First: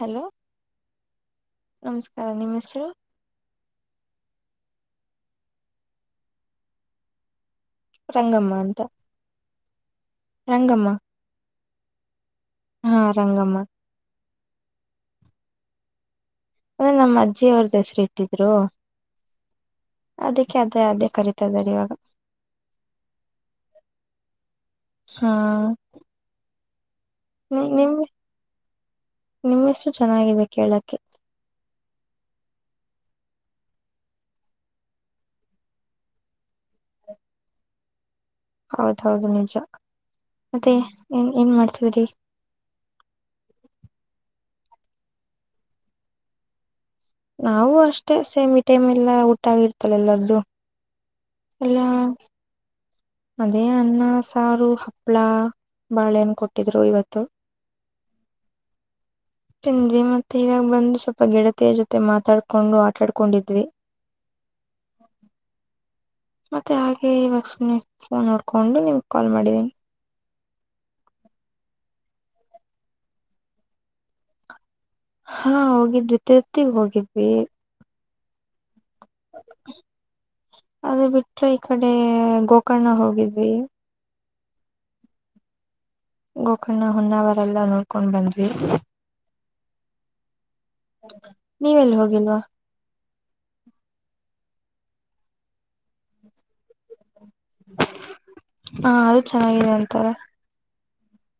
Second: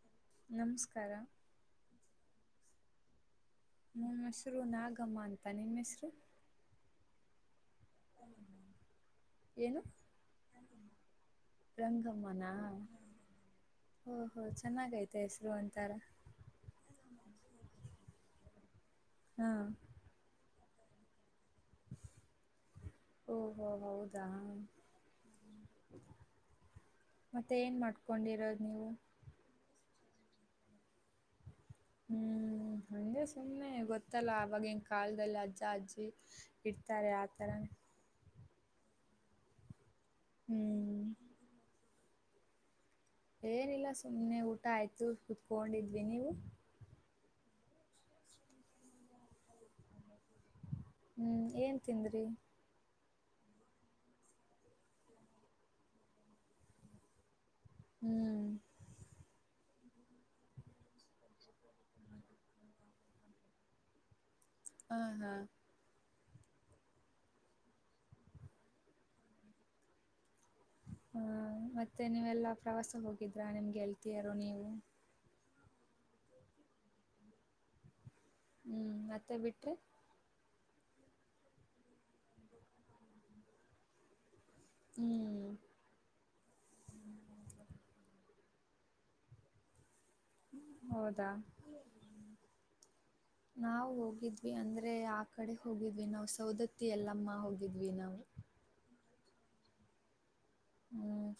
Hello ನಮಸ್ಕಾರ ಹ ನಿಮ್ಮ ಹೆಸರು ನಮ್ಮ ಹೆಸರು ನಾಗಮ್ಮ ಅಂತನಿಮ್ಮ್ ಹೆಸರು ರಂಗಮ್ಮ ಅಂತ ಏನು ರಂಗಮ್ಮ ರಂಗಮ್ಮನ ಹಾ ರಂಗಮ್ಮ ಓಹೋ ಚೆನ್ನಾಗೈತೆ ಹೆಸರು ಒಂತರ ಅದೇ ನಮ್ಮ ಅಜ್ಜಿ ಅವ್ರ ಹೆಸರು ಇಟ್ಟಿದ್ರು ಹಾ ಅದೇ ಅದಕ್ಕೆ ಅದೇ ಕರಿ ಓಹೋ ಹೌದಾ ಹಾ ಮತ್ತೆ ಏನ್ ನಿಮ್ ಮಾಡ್ಕೊಂಡಿರೋದು ನೀವು ನಿಮ್ ಹೆಸರು ಚೆನ್ನಾಗಿದೆ ಕೇಳಕ್ಕೆ ಹು ಹಂಗೆ ಸುಮ್ಮನೆ ಗೊತ್ತಲ್ಲ ಅವಾಗಿನ ಕಾಲದಲ್ಲಿ ಅಜ್ಜ ಅಜ್ಜಿ ಇಡ್ತಾರೆ ಆತರನೆ ಹೌದ ಹೌದ ನಿಜ ಹ್ಞೂ ಮತ್ತೆ ಏನ್ ಏನ್ ಮಾಡ್ತಿದ್ರಿ ಏನಿಲ್ಲ ಸುಮ್ಮನೆ ಊಟ ಆಯ್ತು ಕುತ್ಕೊಂಡಿದ್ವಿ ನೀವು ನಾವವು ಅಷ್ಟೇ ಸೇಮ ಇ ಟೈಮ್ ಎಲ್ಲ ಊಟಾಗಿರ್ತಲ್ಲ ಎಲ್ಲಾರ್ದು ಹು ಏನ್ ಎಲ್ಲಾ ತಿಂದ್ರಿ ಅದೇ ಅನ್ನ ಸಾರು ಹಪ್ಳ ಬಾಳೆಹಣ್ಣು ಕೊಟ್ಟಿದ್ರು ಇವತ್ತು. ಹು ತಿಂದ್ವಿ ಮತ್ತೆ ಇವಾಗ ಬಂದು ಸ್ವಲ್ಪ ಗೆಳತಿಯ ಜೊತೆ ಮಾತಾಡ್ಕೊಂಡು ಆಟಾಡ್ಕೊಂಡಿದ್ವಿ ಹಾ ಹಾ ಮತ್ತೆ ಹಾಗೆ ಇವಾಗ ಫೋನ್ ನೋಡ್ಕೊಂಡು ನಿಮ್ಗೆ ಕಾಲ್ ಮಾಡಿದ್ದೀನಿ ಹ್ಮ ಮತ್ತೆ ನೀವೆಲ್ಲಾ ಪ್ರವಾಸ ಹೋಗಿದ್ರಾ ನಿಮ್ಮ ಗೆಳತಿಯರು ನೀವು ಹಾ ಹೋಗಿದ್ವಿ ತಿರುಪತಿಗೆ ಹೋಗಿದ್ವಿ ಹಾ ಮತ್ತೆ ಬಿಟ್ಟ ಅದ ಬಿಟ್ರೆ ಈ ಕಡೆ ಗೋಕರ್ಣ ಹೋಗಿದ್ವಿ ಹು ಗೋಕರ್ಣ ಹೊನ್ನಾವರ ಎಲ್ಲ ನೋಡ್ಕೊಂಡ್ ಬಂದ್ವಿ ಹೌದಾ ನೀವೆಲ್ಲಿ ಹೋಗಿಲ್ವಾ ನಾವು ಹೋಗಿದ್ವಿ ಅಂದ್ರೆ ಆ ಕಡೆ ಹೋಗಿದ್ವಿ ನಾವು ಸೌದತ್ತಿ ಎಲ್ಲಮ್ಮ ಹಾ ಹೋಗಿದ್ವಿ ನಾವು ಹಾ ಅದು ಚೆನ್ನಾಗಿದೆ ಅಂತಾರೆ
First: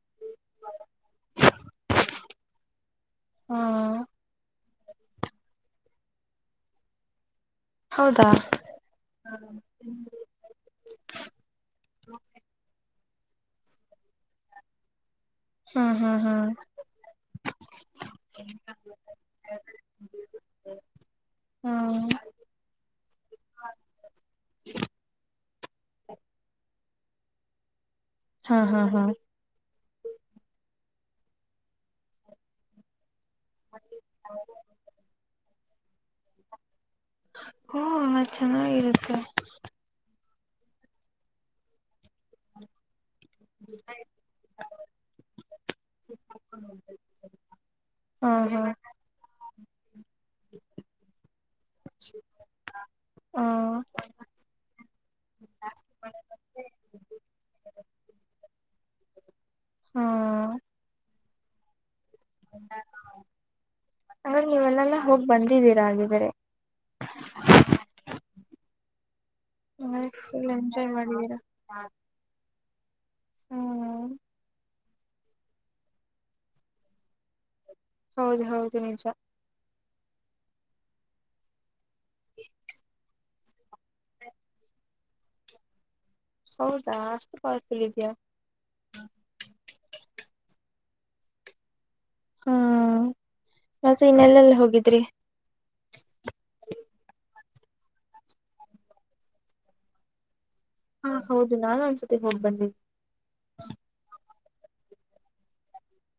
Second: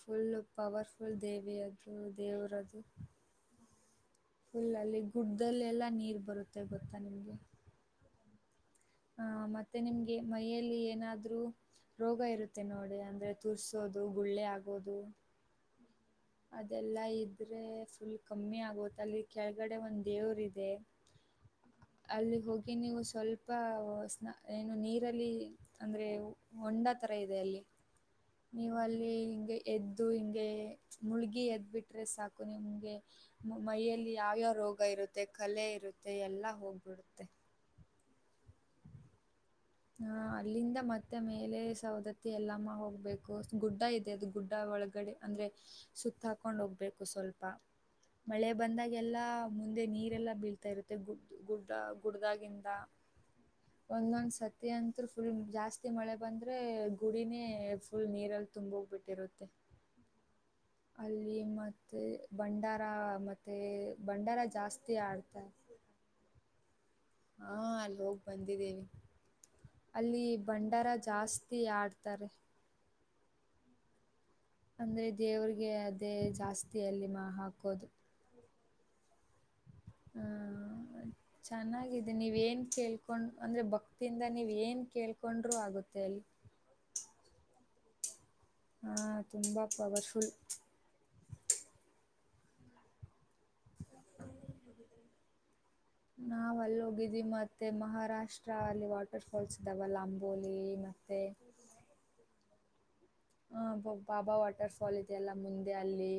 ಫುಲ್ ಪವರ್ ಫುಲ್ ದೇವಿ ಅದರು ದೇವರಾದ್ರು ಹಾ ಫುಲ್ಲಲ್ಲಿ ಗುಡ್ಡ್ದಲ್ಲೆಲ್ಲ ನೀರು ಬರುತ್ತೆ ಗೊತ್ತಾ ನಿಮಗೆ ಹೌದಾ ಹ ಮತ್ತೆ ನಿಮಗೆ ಮೈಯಲ್ಲಿ ಏನಾದ್ರು ರೋಗ ಇರುತ್ತೆ ನೋಡಿ ಅ ಅಂದ್ರೆ ತುರ್ಸೋದು ಗುಳ್ಳೆ ಆಗೋದು ಹಾ ಅದೆಲ್ಲಾ ಇದ್ರೆ ಫುಲ್ ಕಮ್ಮಿ ಆಗುತ್ತೆ ಅಲ್ಲಿ ಕೆಳಗಡೆ ಒಂದು ದೇವರು ಇದೆ ಹ್ಮ್ ಅಲ್ಲಿ ಹೋಗಿ ನೀವು ಸ್ವಲ್ಪ ಏನು ನೀರಲ್ಲಿ ಅಂದ್ರೆ ಹೊಂಡ ಯಾವ ತರ ಇದೆ ಅಲ್ಲಿ ಹಾ ನೀವು ಹಾ ಹಾ ಅಲ್ಲಿ ಹಿಂಗೆ ಎದ್ದು ಹಿಂಗೆ ಮುಳುಗಿ ಎದ್ದುಬಿಟ್ಟರೆ ಸಾಕು ನಿಮಗೆ ಮೈಯಲ್ಲಿ ಯಾವ್ಯಾವ ರೋಗ ಇರುತ್ತೆ ಕಲೆ ಮತ್ತೆ ಎಲ್ಲಾ ಹೋಗ ತ್ತ ಹಾ ಚೆನ್ನಾಗಿರುತ್ತೆ ಹ ಅಲ್ಲಿಂದ ಮತ್ತೆ ಮೇಲೆ ಸೌದತ್ತಿ ಎಲ್ಲಮ್ಮ ಹೋಗ್ಬೇಕು ಗುಡ್ಡ ಇದೆ ಅದು ಗುಡ್ಡ ಒಳಗಡೆ ಅಂದ್ರೆ ಸುತ್ತಾಕೊಂಡು ಹೋಗ್ಬೇಕು ಸ್ವಲ್ಪ ಹಾ ಮಳೆ ಹಾ ಬಂದಾಗ ಎಲ್ಲಾ ಮುಂದೆ ನೀರೆಲ್ಲ ಬೀಳ್ತಾ ಇರುತ್ತೆ ಗುಡ್ಡ ಗುಡ್ದಾಗಿಂದ ಹಾ ಒಂದೊಂದ್ ಸತಿ ಮಧ್ಯಾಹ್ನಂತು ಫುಲ್ ಜಾಸ್ತಿ ಮಳೆ ಬಂದ್ರೆ ಗುಡಿನೇ ಫುಲ್ ನೀರಲ್ಲಿ ತುಂಬಿಹೋಗಿರುತ್ತೆ ಹ ಅಲ್ಲಿ ಮತ್ತು ಅಲ್ಲಿ ಭಂಡಾರ ಹಂಗಾದ್ರೆ ಮತ್ತೆ ಭಂಡಾರ ಜಾಸ್ತಿ ನೀವೆಲ್ಲೆಲ್ಲಾ ಹೋಗ್ ಆಡ್ತಾರೆ ಬಂದಿದ್ದೀರಾ ಹಾಗಿದ್ರೆ ಹಾ ಅಲ್ಲಿ ಹೋಗಿ ಬಂದಿದ್ದೇವಿ ಹಂಗಾದ್ರೆ ಅಲ್ಲಿ ಫುಲ್ ಭಂಡಾರ ಎಂಜಾಯ್ ಮಾಡಿದೀರಾ ಜಾಸ್ತಿ ಆಡ್ತಾರೆ ಹ್ಮ್ ಅಂದ್ರೆ ದೇವ್ರಿಗೆ ಅದೇ ಜಾಸ್ತಿ ಅಲ್ಲಿ ಮಾ ಹಾಕೋದು ಹೌದು ಹೌದು ನಿಜಾ ಹಾ ಚೆನ್ನಾಗಿದೆ ನೀವು ಏನ್ ಕೇಳ್ಕೊಂಡ್ರು ಅಂದ್ರೆ ಭಕ್ತಿಯಿಂದ ನೀವು ಏನ್ ಕೇಳ್ಕೊಂಡ್ರರು ಆಗುತ್ತೆ ಅಲ್ಲಿ ಹೌದಾ ಅಷ್ಟು ಪವರ್ಫುಲ್ ಇದೆಯಾ ಹಾ ತುಂಬಾ ಪಬರ್ಫುಲ್ ಹ್ಮ ಮಸೆ ಇನ್ನೆಲ್ಲೆಲ್ಲ ಹೋಗಿದ್ರಿ ನಾವು ಅಲ್ಲಿ ಹೋಗಿದ್ವಿ ಮತ್ತು ಮಹಾರಾಷ್ಟ್ರ ಅಲ್ಲಿ ವಾಟರ್ ಫಾಲ್ಸ್ ಇದ್ದಾವ ಲಾಂಬೋಲ್ ಹಾ ಹೌದು ನಾನು ಒಂದಸತಿ ಹೋಗ್ ಬಂದಿದ್ದಿ ಹ ಬಾಬಾ ವಾಟರ್ ಫಾಲ್ ಇೆಯಲ್ಲ ಮುಂದೆ ಅಲ್ಲಿ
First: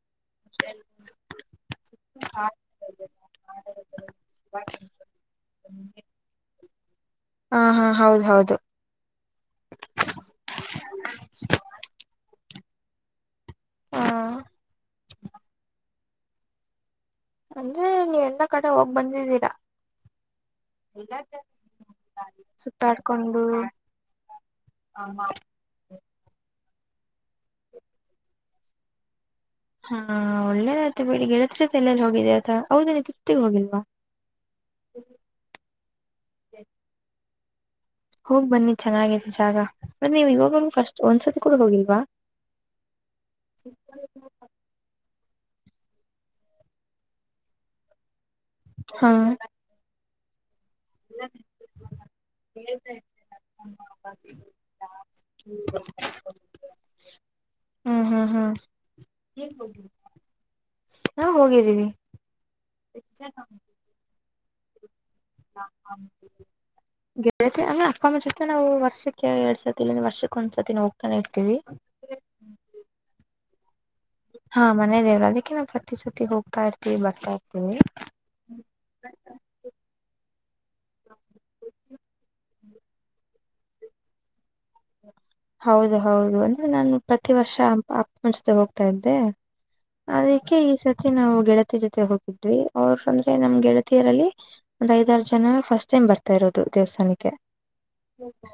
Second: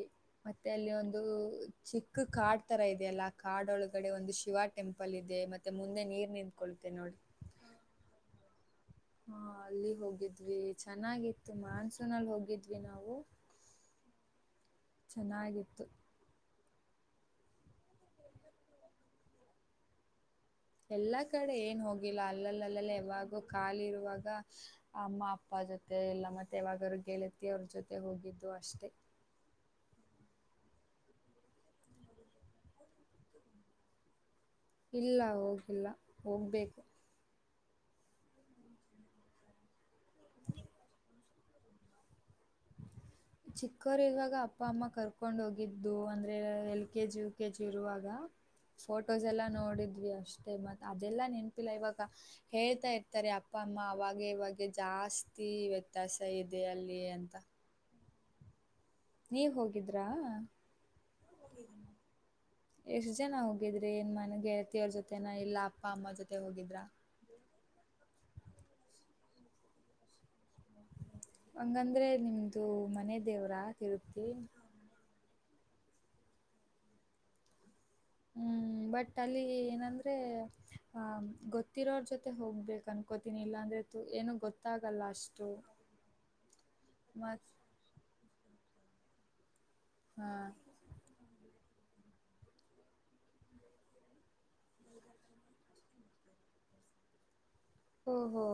ಮತ್ತೆ ಅಲ್ಲಿ ಒಂದು ಚಿಕ್ಕ ಕಾಡ್ ತರ ಇದೆಯ ಅಲ್ಲ ಆ ಕಾಡ್ ಒಳಗಡೆ ಒಂದು ಶಿವ ಟೆಂಪಲ್ ಇದೆ ಮತ್ತೆ ಮುಂದೆ ನೀರ್ ನಿತ್ಕೊಳ್ಳುತ್ತೆ ನೋಡ್ರಿ ಹಾ ಹಾ ಹೌದ್ ಹೌದು ಬಿನವು ಹ ಚೆನ್ನಾಗಿತ್ತು ಅಂದ್ರೆ ನೀವೆ ಎಲ್ಲ ಕಡೆ ಹೋಗ್ ಬಂದಿದ್ದೀರಾ ಎಲ್ಲಾ ಕಡೆ ಏನ್ ಹೋಗಿಲ್ಲ ಅಲ್ಲಲ್ಲಿ ಅಲ್ಲಲ್ಲ ಯಾವಾಗೂ ಸುತ್ತಾಡ್ಕೊಂಡು ಖಾಲಿ ಇರುವಾಗ ಅಮ್ಮ ಅಪ್ಪ ಜೊತೆ ಎಲ್ಲ ಮತ್ತೆ ವಾಗರು ಗೆಳತಿಯ ಅವ್ರ ಜೊತೆ ಹೋಗಿದ್ದು ಅಷ್ಟೇ ಹಾ ಒಳ್ಳೇದಾಯ್ತು ಬಿಡಿ ಗೆಳತ್ ಜತೆ ಎಲ್ಲೆಲ್ಲಿ ಹೋಗಿದ್ದೆ ಆತ ಹೌದ ನೀ ತುಟ್ಟಿಗೆ ಹೋಗಿಲ್ವಾ ಇಲ್ಲ ಹೋಗಿಲ್ಲ ಹೋಗ್ಬೇಕು ಹೋಗ್ ಬನ್ನಿ ಚೆನ್ನಾಗತ್ತು ಜಾಗ ಮೆ ನೀವ್ ಇವಾಗೂ ಫಸ್ಟ್ ಒಂದ್ಸತಿ ಕೂಡ ಹೋಗಿಲ್ವಾ ಚಿಕ್ಕವರು ಇವಾಗ ಅಪ್ಪ ಅಮ್ಮ ಕರ್ಕೊಂಡ ಕಕೊಂಡ್ ಹೋಗಿದ್ದು ಅಂದ್ರೆ L K G U K G ಇರುವಾಗ ಹಾ ಫೋಟೋಸ್ ಎಲ್ಲ ನೋಡಿದ್ವಿ ಅಷ್ಟೆ ಇಷ್ಟೇ ಮತ್ತು ಅದೆಲ್ಲಾ ನೆನಪಿಲ್ಲ ಇವಾಗ ಹೇಳ್ತಾ ಇರ್ತಾರೆ ಅಪ್ಪ ಅಮ್ಮ ಅವಾಗೆ ಇವಾಗ ಜಾಸ್ತಿ ವ್ಯತ್ಯಾಸ ಇದೆ ಅಲ್ಲಿ ಅಂತ ಹಾ ನೀವ್ ಹೋಗಿದ್ರಾ ನಾವ್ ಹೋಗಿದ್ದೀವಿ ಎಷ್ಟ್ ಜನ ಹೋಗಿದ್ರಿ ಏನ್ ಮನೆ ಯ ಜೊತೆನ ಇಲ್ಲ ಅಪ್ಪ ಅಮ್ಮ ಜೊತೆ ಹೋಗಿದ್ರ ಗೆಳತಿ ಅಮ್ಮ ಜೊತೆ ನಾವು ವರ್ಷಕ್ಕೆ ಎರಡ್ ಸರ್ತಿ ಇಲ್ಲಿಂದ ವರ್ಷಕ್ಕೆ ಒಂದ್ಸತಿ ನ ಹಂಗಂದ್ರೆ ನಿಮ್ದು ಮನೆದ ದೇವರಾಗ ಹಾ ಮನೆ ದೇವ್ರು ಅದಕ್ಕೆ ಯಾಕೆ ನಾವು ಪ್ರತಿ ಸರ್ತಿ ಹೋಗ್ತಾ ಇರ್ತಿೀವಿ ಬರ್ತಾ ಇರ್ತೀವಿ ಹ್ಮ್ ಬಟ್ ಅಲ್ಲಿ ಏನಂದ್ರೆ ಪ ಆ ಗತಿರೊತೆ ಹೋಗ್ಬೇಕು ಅನ್ಕೋತಿನನಿಲ್ಲಲ್ಲ ಅಂದ್ರೆ ಏನೋ ಗೊತ್ತ ಹೌದು ಹೌದು ಅಂದ್ರೆ ನಾನು ಪ್ರತಿ ಮತ್ ವರ್ಷ ಅ ಮುಂಚತೆ ಹೋಗ್ ಆತ್ದೆ ಹಾ ಅದಕ್ಕೆ ಈ ಸತಿ ನಾವು ಗೆಳತ ಜೊತೆ ಹೋಗಿದ್ವಿ ಅವರು ಅಂದ್ರೆ ನಮ್ಗೆ ಗೆಳತಿಯರಲ್ಲಿ ಒಂದ್ ಐದಾರು ಜನ ಫಸ್ಟ್ ಟೈಮ್ ಬರ್ತಾ ಇರೋದು ದೇವಸ್ಥಾನಕ್ಕೆ ಓಹೋ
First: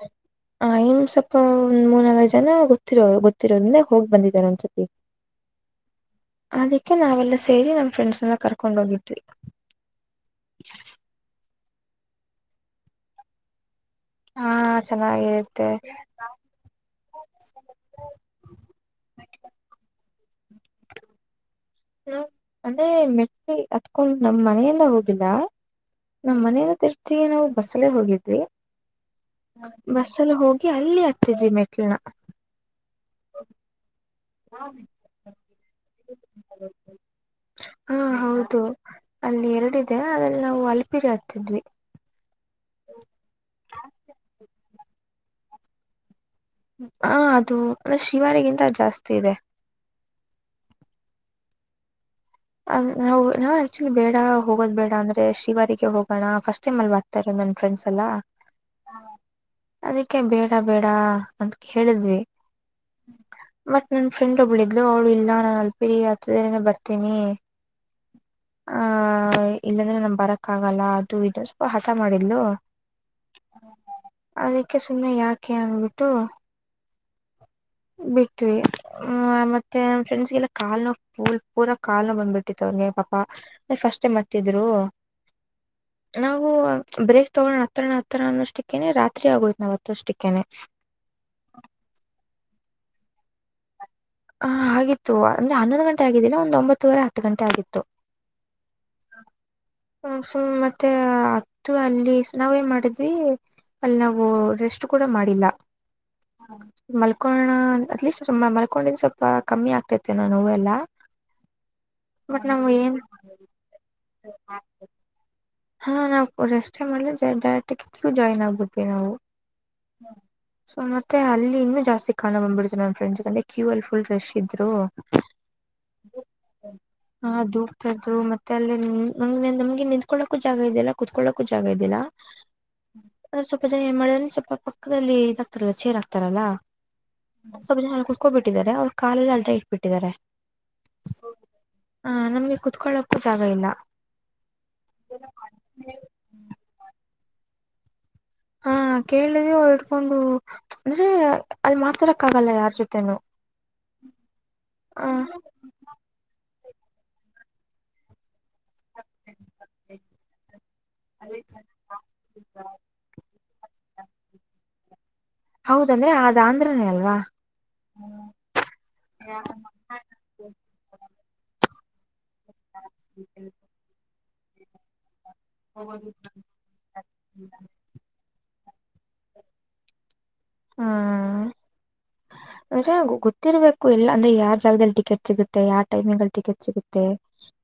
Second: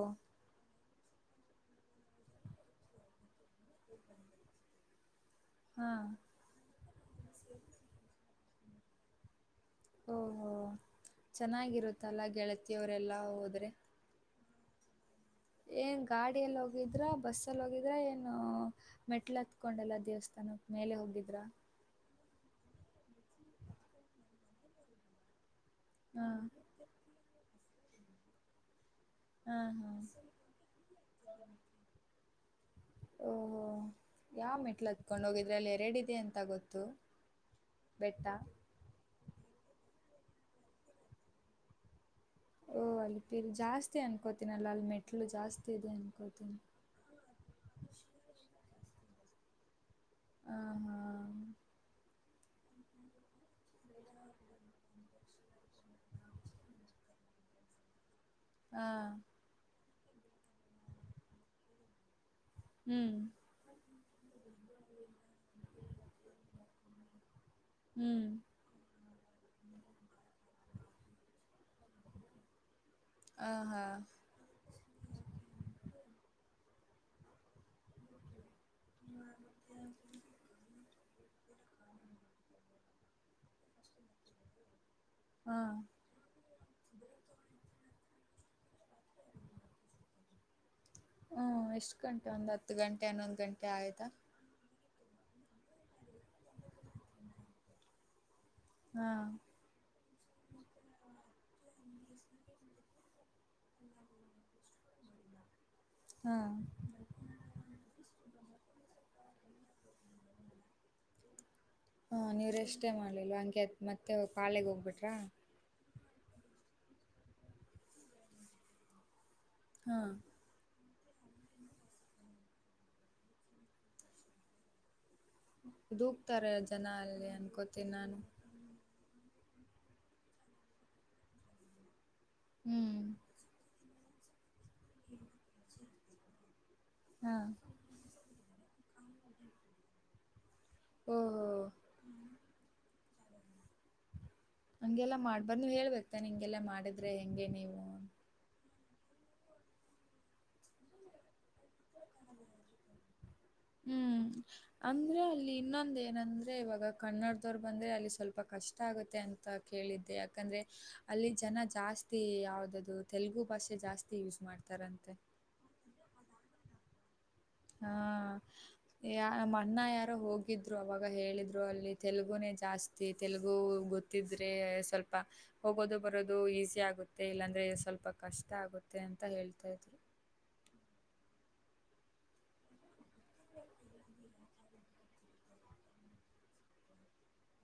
ಆಯ ಸ್ವಲ್ಪ ಒಂದ್ ಮೂರ್ನಾಲ್ಕು ಜನ ಗೊತ್ತಿರೋ ಗೊತ್ತಿರೋದ್ರಿಂದ ಹೋಗಿ ಬಂದಿದಿದ್ದಾರೆ ಒಂದ್ಸತಿ ಹಾ ಅದಕ್ಕೆ ನಾವೆಲ್ಲ ಸೇರಿ ನಮ್ಮ್ ಫ್ರೆಂಡ್ಸ್ ಎಲ್ಲ ಕರೆಕ್ ಕೊಂಡ ಹೋಗಿಿ ಓ ಹೋ ಚೆನ್ನಾಗಿರುತ್ತಲ್ಲ ಗೆಳತಿಯವರೆಲ್ಲ ಹೋದ್ರೆ ಹಾ ಚ ಏನ್ ಗಾಡಿಯಲ್ಲಿ ಹೋಗಿದ್ರ ಬಸ್ಲ್ಲಿ ಹೋಗಿದ್ರೆ ಏನು ಮೆಟ್ಲ್ ಹತ್ಕೊಂಡಲ್ಲ ದೇವಸ್ಥಾನ ತನ್ನ ಮೇಲೆ ಹೋಗಿದ್ರ ಹ ಮನೆ ಮೆಟ್ಟಿ ಹತ್ಕೊಂಡ್ ನಮ್ ಮನೆಯಲ್ಲ ಹೋಗಿಲ್ಲ ಹಾ ನಮ್ಮ್ ಮನೆ ಏನಂತೀರಾ ಜೊತೆಗೆ ನಾವು ಬಸ್ಸಲ್ಲೇ ಹೋಗಿದ್ವಿ ಹಾ ಹಾ ಬಸ್ಸಲ್ಲಿ ಹೋಗಿ ಅಲ್ಲಿ ಹತ್ತಿದ್ವಿ ಮೆಟ್ಟಿಲುನಾ ಹ ಓಹೋ ಯಾವ ಮೆಟ್ಲು ಹತ್ಕೊಂಡು ಹೋಗಿದ್ರೆ ಅಲ್ಲಿ ಎರಡಿದೆ ಅಂತ ಗೊತ್ತು ಬೆಟ್ಟ ಇದೆ ಅದ್ರಲ್ಲಿ ನಾವು ಅಲ್ಪಿರಿ ಹತ್ತಿದೆವು ಓ.. ಅಲ್ಲಿ ಜಾಸ್ತಿ ಅನ್ಕೋತಿನಲ್ಲ ಅಲ್ಲಿ ಮೆಟ್ಟಿಲು ಮೆಟ್ಟಿಲು ಜಾಸ್ತಿ ಇದೆ ಅನ್ಕೋಳ್ತೀನಿ ಹಾ ಅದು ಅಂದ್ರೆ ಶಿವಾರಿಗಿಂತ ಜಾಸ್ತಿ ಇದೆ ಹಾಂ ಹಾಂ ಅ ನಾವು ಆಕ್ಚುಲಿ ಬೇಡ ಹೋಗೋದ್ ಬೇಡ ಅಂದ್ರೆ ಶ್ರಿವಾರಿಗೆ ಹೋಗೋಣ ಫಸ್ಟ್ ಟೈಮ್ ಅಲ್ಲಿ ಬರ್ತಾ ಇರೋದು ನನ್ನ ಫ್ರೆಂಡ್ಸ್ ಎಲ್ಲಾ ಹಾ ಅದಕ್ಕೆ ಬೇಡ ಬೇಡ ಅಂತ ಕೇಳಿದ್ವಿ ಹ್ಮ್ ನನ್ನ ಫ್ರೆಂಡ್ ಒಬ್ಬಳು ಇದ್ದಳು ಅವಳು ಇಲ್ಲ ನಾನು ಅಲ್ಪಿರಿ ಹತ್ತದೇರನೇ ಬರ್ತೀನಿ ಹ್ಮ್ ಆ ಇಲ್ಲಾಂದ್ರೆ ನಮ್ ಬರಕ್ ಆಗಲ್ಲಾ ಅದು ಇದು ಸ್ವಲ್ಪ ಹಠ ಮಾಡಿದಳು ಹಾಹಾ ಯಾಕೆ ಸುಮ್ನೆ ಯಾಕೆ ಅನ್ಬಿಟ್ಟು ಬ ಮತ್ತೆ ನಮ್ಮ್ ಫ್ರೆಂಡ್ಸ್ಗೆಲ್ಲ ಕಾಲ್ ನೋ [unintelligible] ಲ್ ಪೂರಾ ಕಾಲು ಬಂದ್ಬಿಟ್ಟಿತ್ತು ಅವ್ರಿಗೆ ಪಾಪಾ ಅಂದ್ರೆ ಫಸ್ಟ್ ಮತ್ತಿದ್ರು [unintelligible] ಹಾಂ ನಾವು ಬ್ರೇಕ್ ತಗೋಣ ಹತ್ರನ ಹತ್ರ ಅನ್ನೋಷ್ಟಕ್ಕೇನೆ ರಾತ್ರಿ ಆಗೋದ್ ನಾವ್ ಹತ್ತ ಅಷ್ಟಕ್ಕೇನೆ ಹ್ಮ್ ಎಷ್ಟ್ ಗಂಟೆ ಒಂದ್ ಹತ್ತು ಗಂಟೆ ಹನ್ನೊಂದು ಗಂಟೆ ಆಯಿತಾ ಹ ಆಗಿತ್ತು ಅಂದ್ರೆ ಹನ್ನೊಂದು ಗಂಟೆ ಆಗಿದ್ದಿಲ್ಲ ಒಂದ ಒಂಬತ್ತುವರೆ ಹತ್ತು ಗಂಟೆ ಆಗಿತ್ತು ಹ್ಮ ಸು್ ಮತ್ತೆ ಅತ್ತು ಅಲ್ಲಿ ನಾವೇನ್ ಮಾಡಿದ್ವಿ ಅಲ್ಲಿ ನಾವು ರೆಸ್ಟ್ ಕೂಡ ಮಾಡಿಲ್ಲ ಹಾಂ [unintelligible] ಮಲ್ಕಣ್ಣ ಅಲಿ [unintelligible] ಸ [inaudible] ಮಕೊಂಡಿದ್ ಸ್ವಲ್ಪ ಕಮ್ಮಿ ಆಗ್ತೈತೆ ನ ನೋವ ಎಲ್ಲ ಹಾ ನೀವ್ಷ್ಟೇ ಮಾಡ್ಲಿಲ್ಲವಾ ಅಂತ್ ಮತ್ತೆ [unintelligible] ಮಾಗ ಪಾಲೆಗೆ ಹೋಗ್ಬಿಟ್ರಾ [unintelligible] ಹಾ ನಾವು ರೆಸ್ಟೇ ಮಾಡ್ಲಿ ಡೈರೆಕ್ಟಜಾಯ್ನ್ ಆಗ್ಬೀಟ [unintelligible] ನಾವು ಹಾಂ ಸನ್ನ [unintelligible] ಮತ್ತ ಅಲ್ಲಿ ಇನ್ನು ಜಾಸ್ತಿ ಕಾಣ ಬಂದಬಿಡ್ತನಮ್ಮ ಫ್ರೆಂಡ್ಸ್ ಅಂದ್ರ ಕ್ಯೂ ಅ ಫುಲ್ ರಶ್ ಇದ್ರು ದೂಕ್ತಾರೆ ಜನ ಅಲ್ಲಿ ಹಾ ಅನ್ಕೋತೀನಿ ನಾನು ದೂಕ್ತಾದ್ರು ಮತ್ತೆ ಅಲ್ಲೇ ನೀ ನಮ ನಮಗೆ ನಿ [unintelligible] ಕುತ್ಕೊಳ್ಳೋಕೂ ಜಾಗ ಇದಲ್ಲ ಕುತ್ಕೊಳ್ಳೋಕೂ ಜಾಗ ಇದಲ್ಲಿಲ್ಲ ಹ್ಞೂ ಅ್ರ ಸ್ವಲ್ಪ ಜನ ಏನ್ ಮಾಡ [unintelligible] ಸ [inaudible] ಪಕ್ಕದಲ್ಲಿ ಇದಾಗ್ತಾರಲ್ಲ ಚೇರಾ ಇರ್ತಾರಲ್ಲ ಹಾಂ ಸ ಜ ಹ [unintelligible] ಹಕೋಬಿಟ್ಟಿದ್ದಾರೆ ಅವ್ರು ಕಾಲೇಜ ಅಡ್ಡ [unintelligible] ಇಟ್ಬಿಟ್ಟಿದ್ದಾರೆ ಓಹೋ ಹ ನಮ್ಗೆ ಕುತ್ಕೊಳ್ಳಕ್ ಜಾಗ ಇಲ್ಲ ಹಂಗೆಲ್ಲಾ ಮಾಡ್ಬಾರ್ದ ನೀ ಹೇಳ್ಬೇಕತಾನ ಹಿಂಗೆಲ್ಲಾ ಮಾಡಿದ್ರೆ ಹೆಂಗೆ ನೀವು ಹಾ ಕೇಳಿದವಿ ಅವಳ್ ಇಡ್ಕೊಂಡು ಅಂದ್ರೆ ಅದು ಮಾತಡಕ್ಕ ಆಗಲ್ಲ ಯಾರ್ ಜೊತೆೇನು [unintelligible] ಹ್ಮ್ ಅಂದ್ರೆ ಅಲ್ಲಿ ಇನ್ನೊಂದ ಏನಂದ್ರೆ ಇವಾಗ ಕನ್ನಡದವ್ರು ಬಂದ್ರೆ ಅಲ್ಲಿ ಸ್ವಲ್ಪ ತುಂಬ ಕಷ್ಟ ಆಗುತ್ತೆ ಅಂತ ಕೇಳಿದ್ದೆ ಯಾಂದ್ರೆ [inaudible] ಅಲ್ಲಿ ಜನ ಜಾಸ್ತಿ ಯಾವ್ದದು ತೆಲುಗು ಭಾಷೆ ಜಾಸ್ತಿ ಯೂಸ್ ಮಾಡ್ತಾರಂತೆ ಅಂದ್ರೆ ಅದು ಆಂದ್ರನೇ ಅಲ್ವಾ. ಹಾ ಯ ನಮ್ಮಣ್ಣ ಯಾರೋ ಹೋಗಿದ್ರು ಅವಾಗ ಹೇಳಿದ್ರು ಅಲ್ಲಿ. ತೆಲುಗುನೆ ಜಾಸ್ತಿ ತೆಲುಗು ಗೊತ್ತ- ತಿದ್ರೆ. ಸ್ವಲ್ಪ ಹೋಗೋದು ಬರೋದು ಈಸಿ ಆಗುತ್ತೆ ಇಲ್ಲಂದ್ರೆ ಸ್ವಲ್ಪ ಕಷ್ಟ. ಆಗುತ್ತೆ ಅಂತ ಹೇಳ್ತಾ ಇದ್ವಿ. ಹ್ಮ. ಅಂದ್ರೆ ಗೊತ್ತಿರ್ಬೇಕು ಎಲ್ಲ ಅಂದ್ರೆ ಯಾರ್ ಜಾಗದಲ್ಲಿ ಟಿಕೆಟ್ ಸಿಗುತ್ತೆ ಯಾರ್ ಟೈಮಿಗ ಅಲ್ಲಿ ಟಿಕೆಟ್ ಸಿಗುತ್ತೆ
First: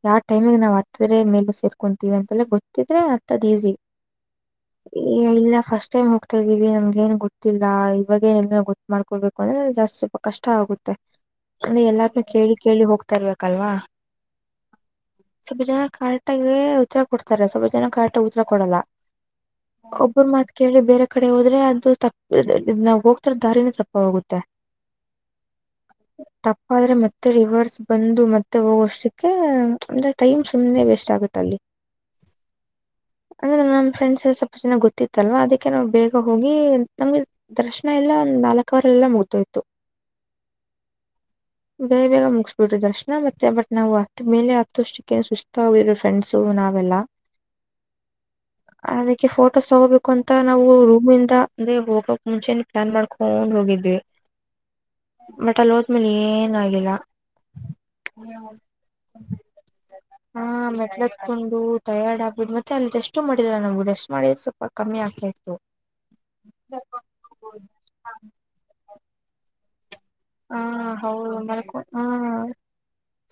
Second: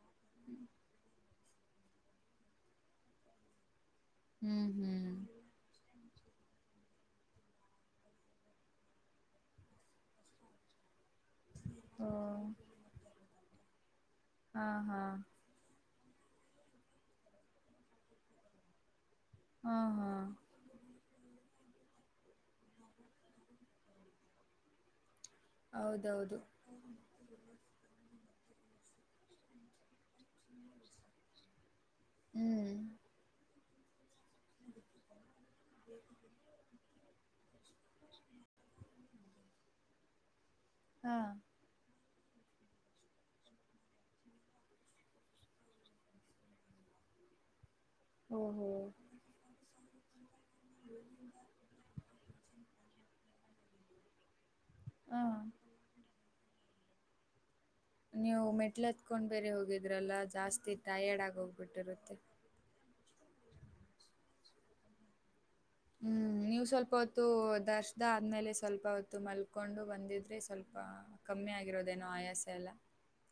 ಯಾವ ಟೈಮಿಗೆ ನಾವ್ ಹತ್ತದ್ರೆ ಮೇಲೆ ಸೇರ್ಕೊಂತೀವಿ ಅಂತೆಲ್ಲ ಗೊತ್ತಿದ್ರೆ ಹತ್ತದ್ ಈಸಿ. ಹ್ಮ್ ಏ ಹ್ಮ್ ಇಲ್ಲ ಫಸ್ಟ್ ಟೈಮ್ ಹೋಗ್ತಾ ಇದೀವಿ. ಐವಿ ನಮ್ಗ ಏನ್ ಗೊತ್ತಿಲ್ಲ ಇವಾಗ ಎಲ್ಲಾ ಗೊತ್ ಮಾಡ್ಕೊಬೇಕು. ಅಂದ್ರೆ ಜಾಸ್ತಿ ಸ್ವಲ್ಪ ಕಷ್ಟ ಆಗುತ್ತೆ. ಅಲ್ಲ ಓ ಎಲ್ಲಾರನು ಕೇಳಿ ಕೇಳಿ ಹೋಗ್ತಾರಲ್ಲ. ಕಲ್ವಾ- ಹಾ ಹಾ. ಕರೆಕ್ಟಾಗಿ ಉತ್ತರ ಕೊಡ್ತಾರೆ ಸ್ವಲ್ಪ ಜನ ಕರೆಕ್ಟಗ ಉತ್ತರ ಕೊಡಲ್ಲ. ಹಾ ಹಾ ಒಬ್ಬರ ಮಾತ್ ಕೇಳಿ ಬೇರೆ ಕಡೆ ಹೋದ್ರ. ಅದು ತ ನಾವ್ ಹೋಗ್ತ ಇರೊ ದಾರಿನ ತಪ್ಪ. ಹೋಗುತ್ತೆ. ಹೌದೌದು ತಪ್ಪಾದ್ರೆ ಮತ್ತೆ ರಿವರ್ಸ್ ಬಂದು ಮತ್ತೆ- ಹೋಗೋಷ್ಟಕ್ಕೆ ಅಂದ್ರೆ ಟೈಮ್ ಸುಮ್ನೆ ವೇಸ್ಟ್ ಆಗುತ್ತೆ ಅಲ್ಲಿ. ಹ್ಮ್. ನನ್ನ ಫ್ರೆಂಡಸ್. ಸ್ವಲ್ಪ ಜೆನ್ನಾಗಿ ಗೊತ್ತಿತ್ತಲ್ವಾ ಅದಕ್ಕೆ ನಾವು ಬೇಗ ಹೋಗಿ ನಮ್ಗೆ. ದರ್ಶನ ಎಲ್ಲ ಒಂದ್ ನಾಲ್ಕು. ಹೋವರ್ ಅಲ್ಲೆ ಮುಗ್ದೋಯ್ತು. ಹಾ ಬೇ ಬೇಗ ಮುಗಿಸಸ್ಬಿಟರು ದರ್ಶನ ಮತ್ತೆ ಬಟ್ ನಾವು ಹತ್ ಮೇಲೆ ಹತ್ತಷ್ಟಕ್ಕೇ ಸುಸ್ತ ಆದ್ರು ಫ್ರೆಂಡ್ಸು ನಾವೆಲ್ಲ. ಓಹೋ ಅದಕ್ಕೆ ಫೋಟೋಸ್ ತಗೋಬೇಕು- ಮತ್ತ ನಾವು ರೂಮಂದ ಅಂದೆ ಹೋಗ- ಮುಂಚೆನ ಪ್ಲಾನ್ ಮಾಡ್ಕೊಂಡ. ಹೋಗಿದ್ವಿ. ಹಾ ಬಟ ಅಲ್ಲೋದ ಮೇಲ್ - ಆಗಿಲ್ಲ. ನೀವು ಮೆಟ್ಲ್ ಹತ್ಕೊಂಡ್ ಬೇರೆ ಹೋಗಿದ್ರಲ್ಲ. ಹಾ ಜಾಸ್ತಿ ಟಯರ್ಡ್ ಆಗಿ ಮೆಟ್ಲತ್ಕೊಂಡು ಹೋಗ್ಬಿಟ್ಟಿರುತ್ತೆ ಟಯರ್ಡ್ ಆಗ್ಬಿಡ್ ಮತ್ತೆ ಅಲ್- ಎಷ್ಟು ಮಾಡಿದಿಲ್ಲ ನಮ್ಗೆ ರೆಸ್ಟ್ ಮಾಡಿದ ಸ್ವಲ್ಪ ಕಮ್ಮಿ ಆಗ್ತಾ ಇತ್ತು. ಹ್ಮ್ ನೀವು್ ಸ್ವಲ್ಪ ಹೊತ್ತು ದರ್ಶದ ಆದ್ಮೇಲೆ ಸ್ವಲ್ಪ ಹೊತ್ತು ಮಲ್ಕೊಂಡು ಬಂದಿದ್ರೆ ಹಾ ಸ್ವಲ್ಪ ಹೌದು ಕಮ್ಮಿ ಮಕೊಂಡ ಆಗಿರೋದೇನೋ ಆಯಾಸ ಎಲ್ಲ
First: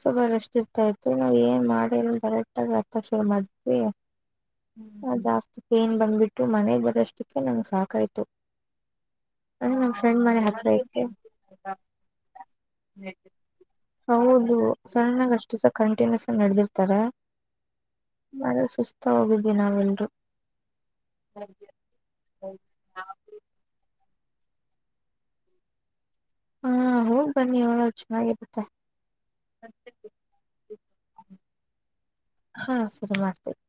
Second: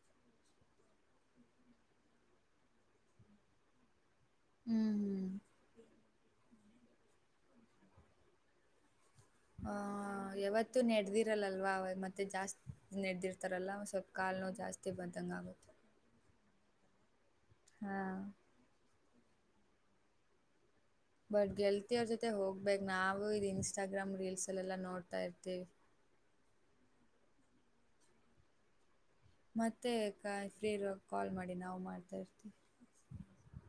ಸ್ವಲ್ಪ ರಷ್ಟ ಇರ್ತ ಇತಿ ನಾವ್ ಏನ್ ಮಾಡಿರ ಬರೆಕ್ಟಾಗಿ ಹತ್ತಕ್ಷರ ಮಾಡಿದ್ವಿ ಹ್ಮ್ ಹ್ಮ್ ಜಾಸ್ತಿ ಪೇನ್ ಬಂದ್ಬಿಟ್ಟ ಮನೆಗೆ ಬರಷ್ಟಕ್ಕೆ ನಂಗೆ ಸಾಕಾಯ್ತು ಅದೇ ಆ ನಮ್ ಫ್ರೆಂಡ್ ಮನೆ ಹತ್ರ ಯಾವತ್ತೂ ಇದೆ ನಡೆದಿರಲ್ಲಲ್ವಾ ಮತ್ತೆ ಜಾಸ್ತಿ ನೆಡೆದಿರ್ತಾರಲ್ಲ ಸ್ವಲ್ಪ ಕಾಲುನೋ ಹೌದು ಜಾಸ್ತಿ ಬಂದಂಗ ಆಗುತ್ತೆ ತ್ತರ ಹಾ ಹಾಗ ಸುಸ್ ಹೋಗಿದ್ವಿ ನಾವೆಲ್ರು ಬಟ್ ಗೆಳತಿಯರ ಜೊತೆ ಹೋಗ್ಬೇಕೇಕ್ ನಾವು ಇ ಇನ್ಸ್ಟಾಗ ಗ್ರಾಮ್ ರೀಲ್ಸ್ಲ್ಲೆಲ್ಲ ನೋಡ್ತಾ ಇರ್ತೀವಿ ಹಾ ಹೋಗ್ ಬನ್ನಿ ಅವಳ ಚೆನ್ನಾಗಿರುತ್ತೆ ಮತ್ತೆ ಫ್ರೀ ಇರುವ ಕಾಲ್ ಮಾಡಿ ನಾವು ಮಾಡ ಹಾ ಸರಿ ಮಾಡ್ತೀವಿ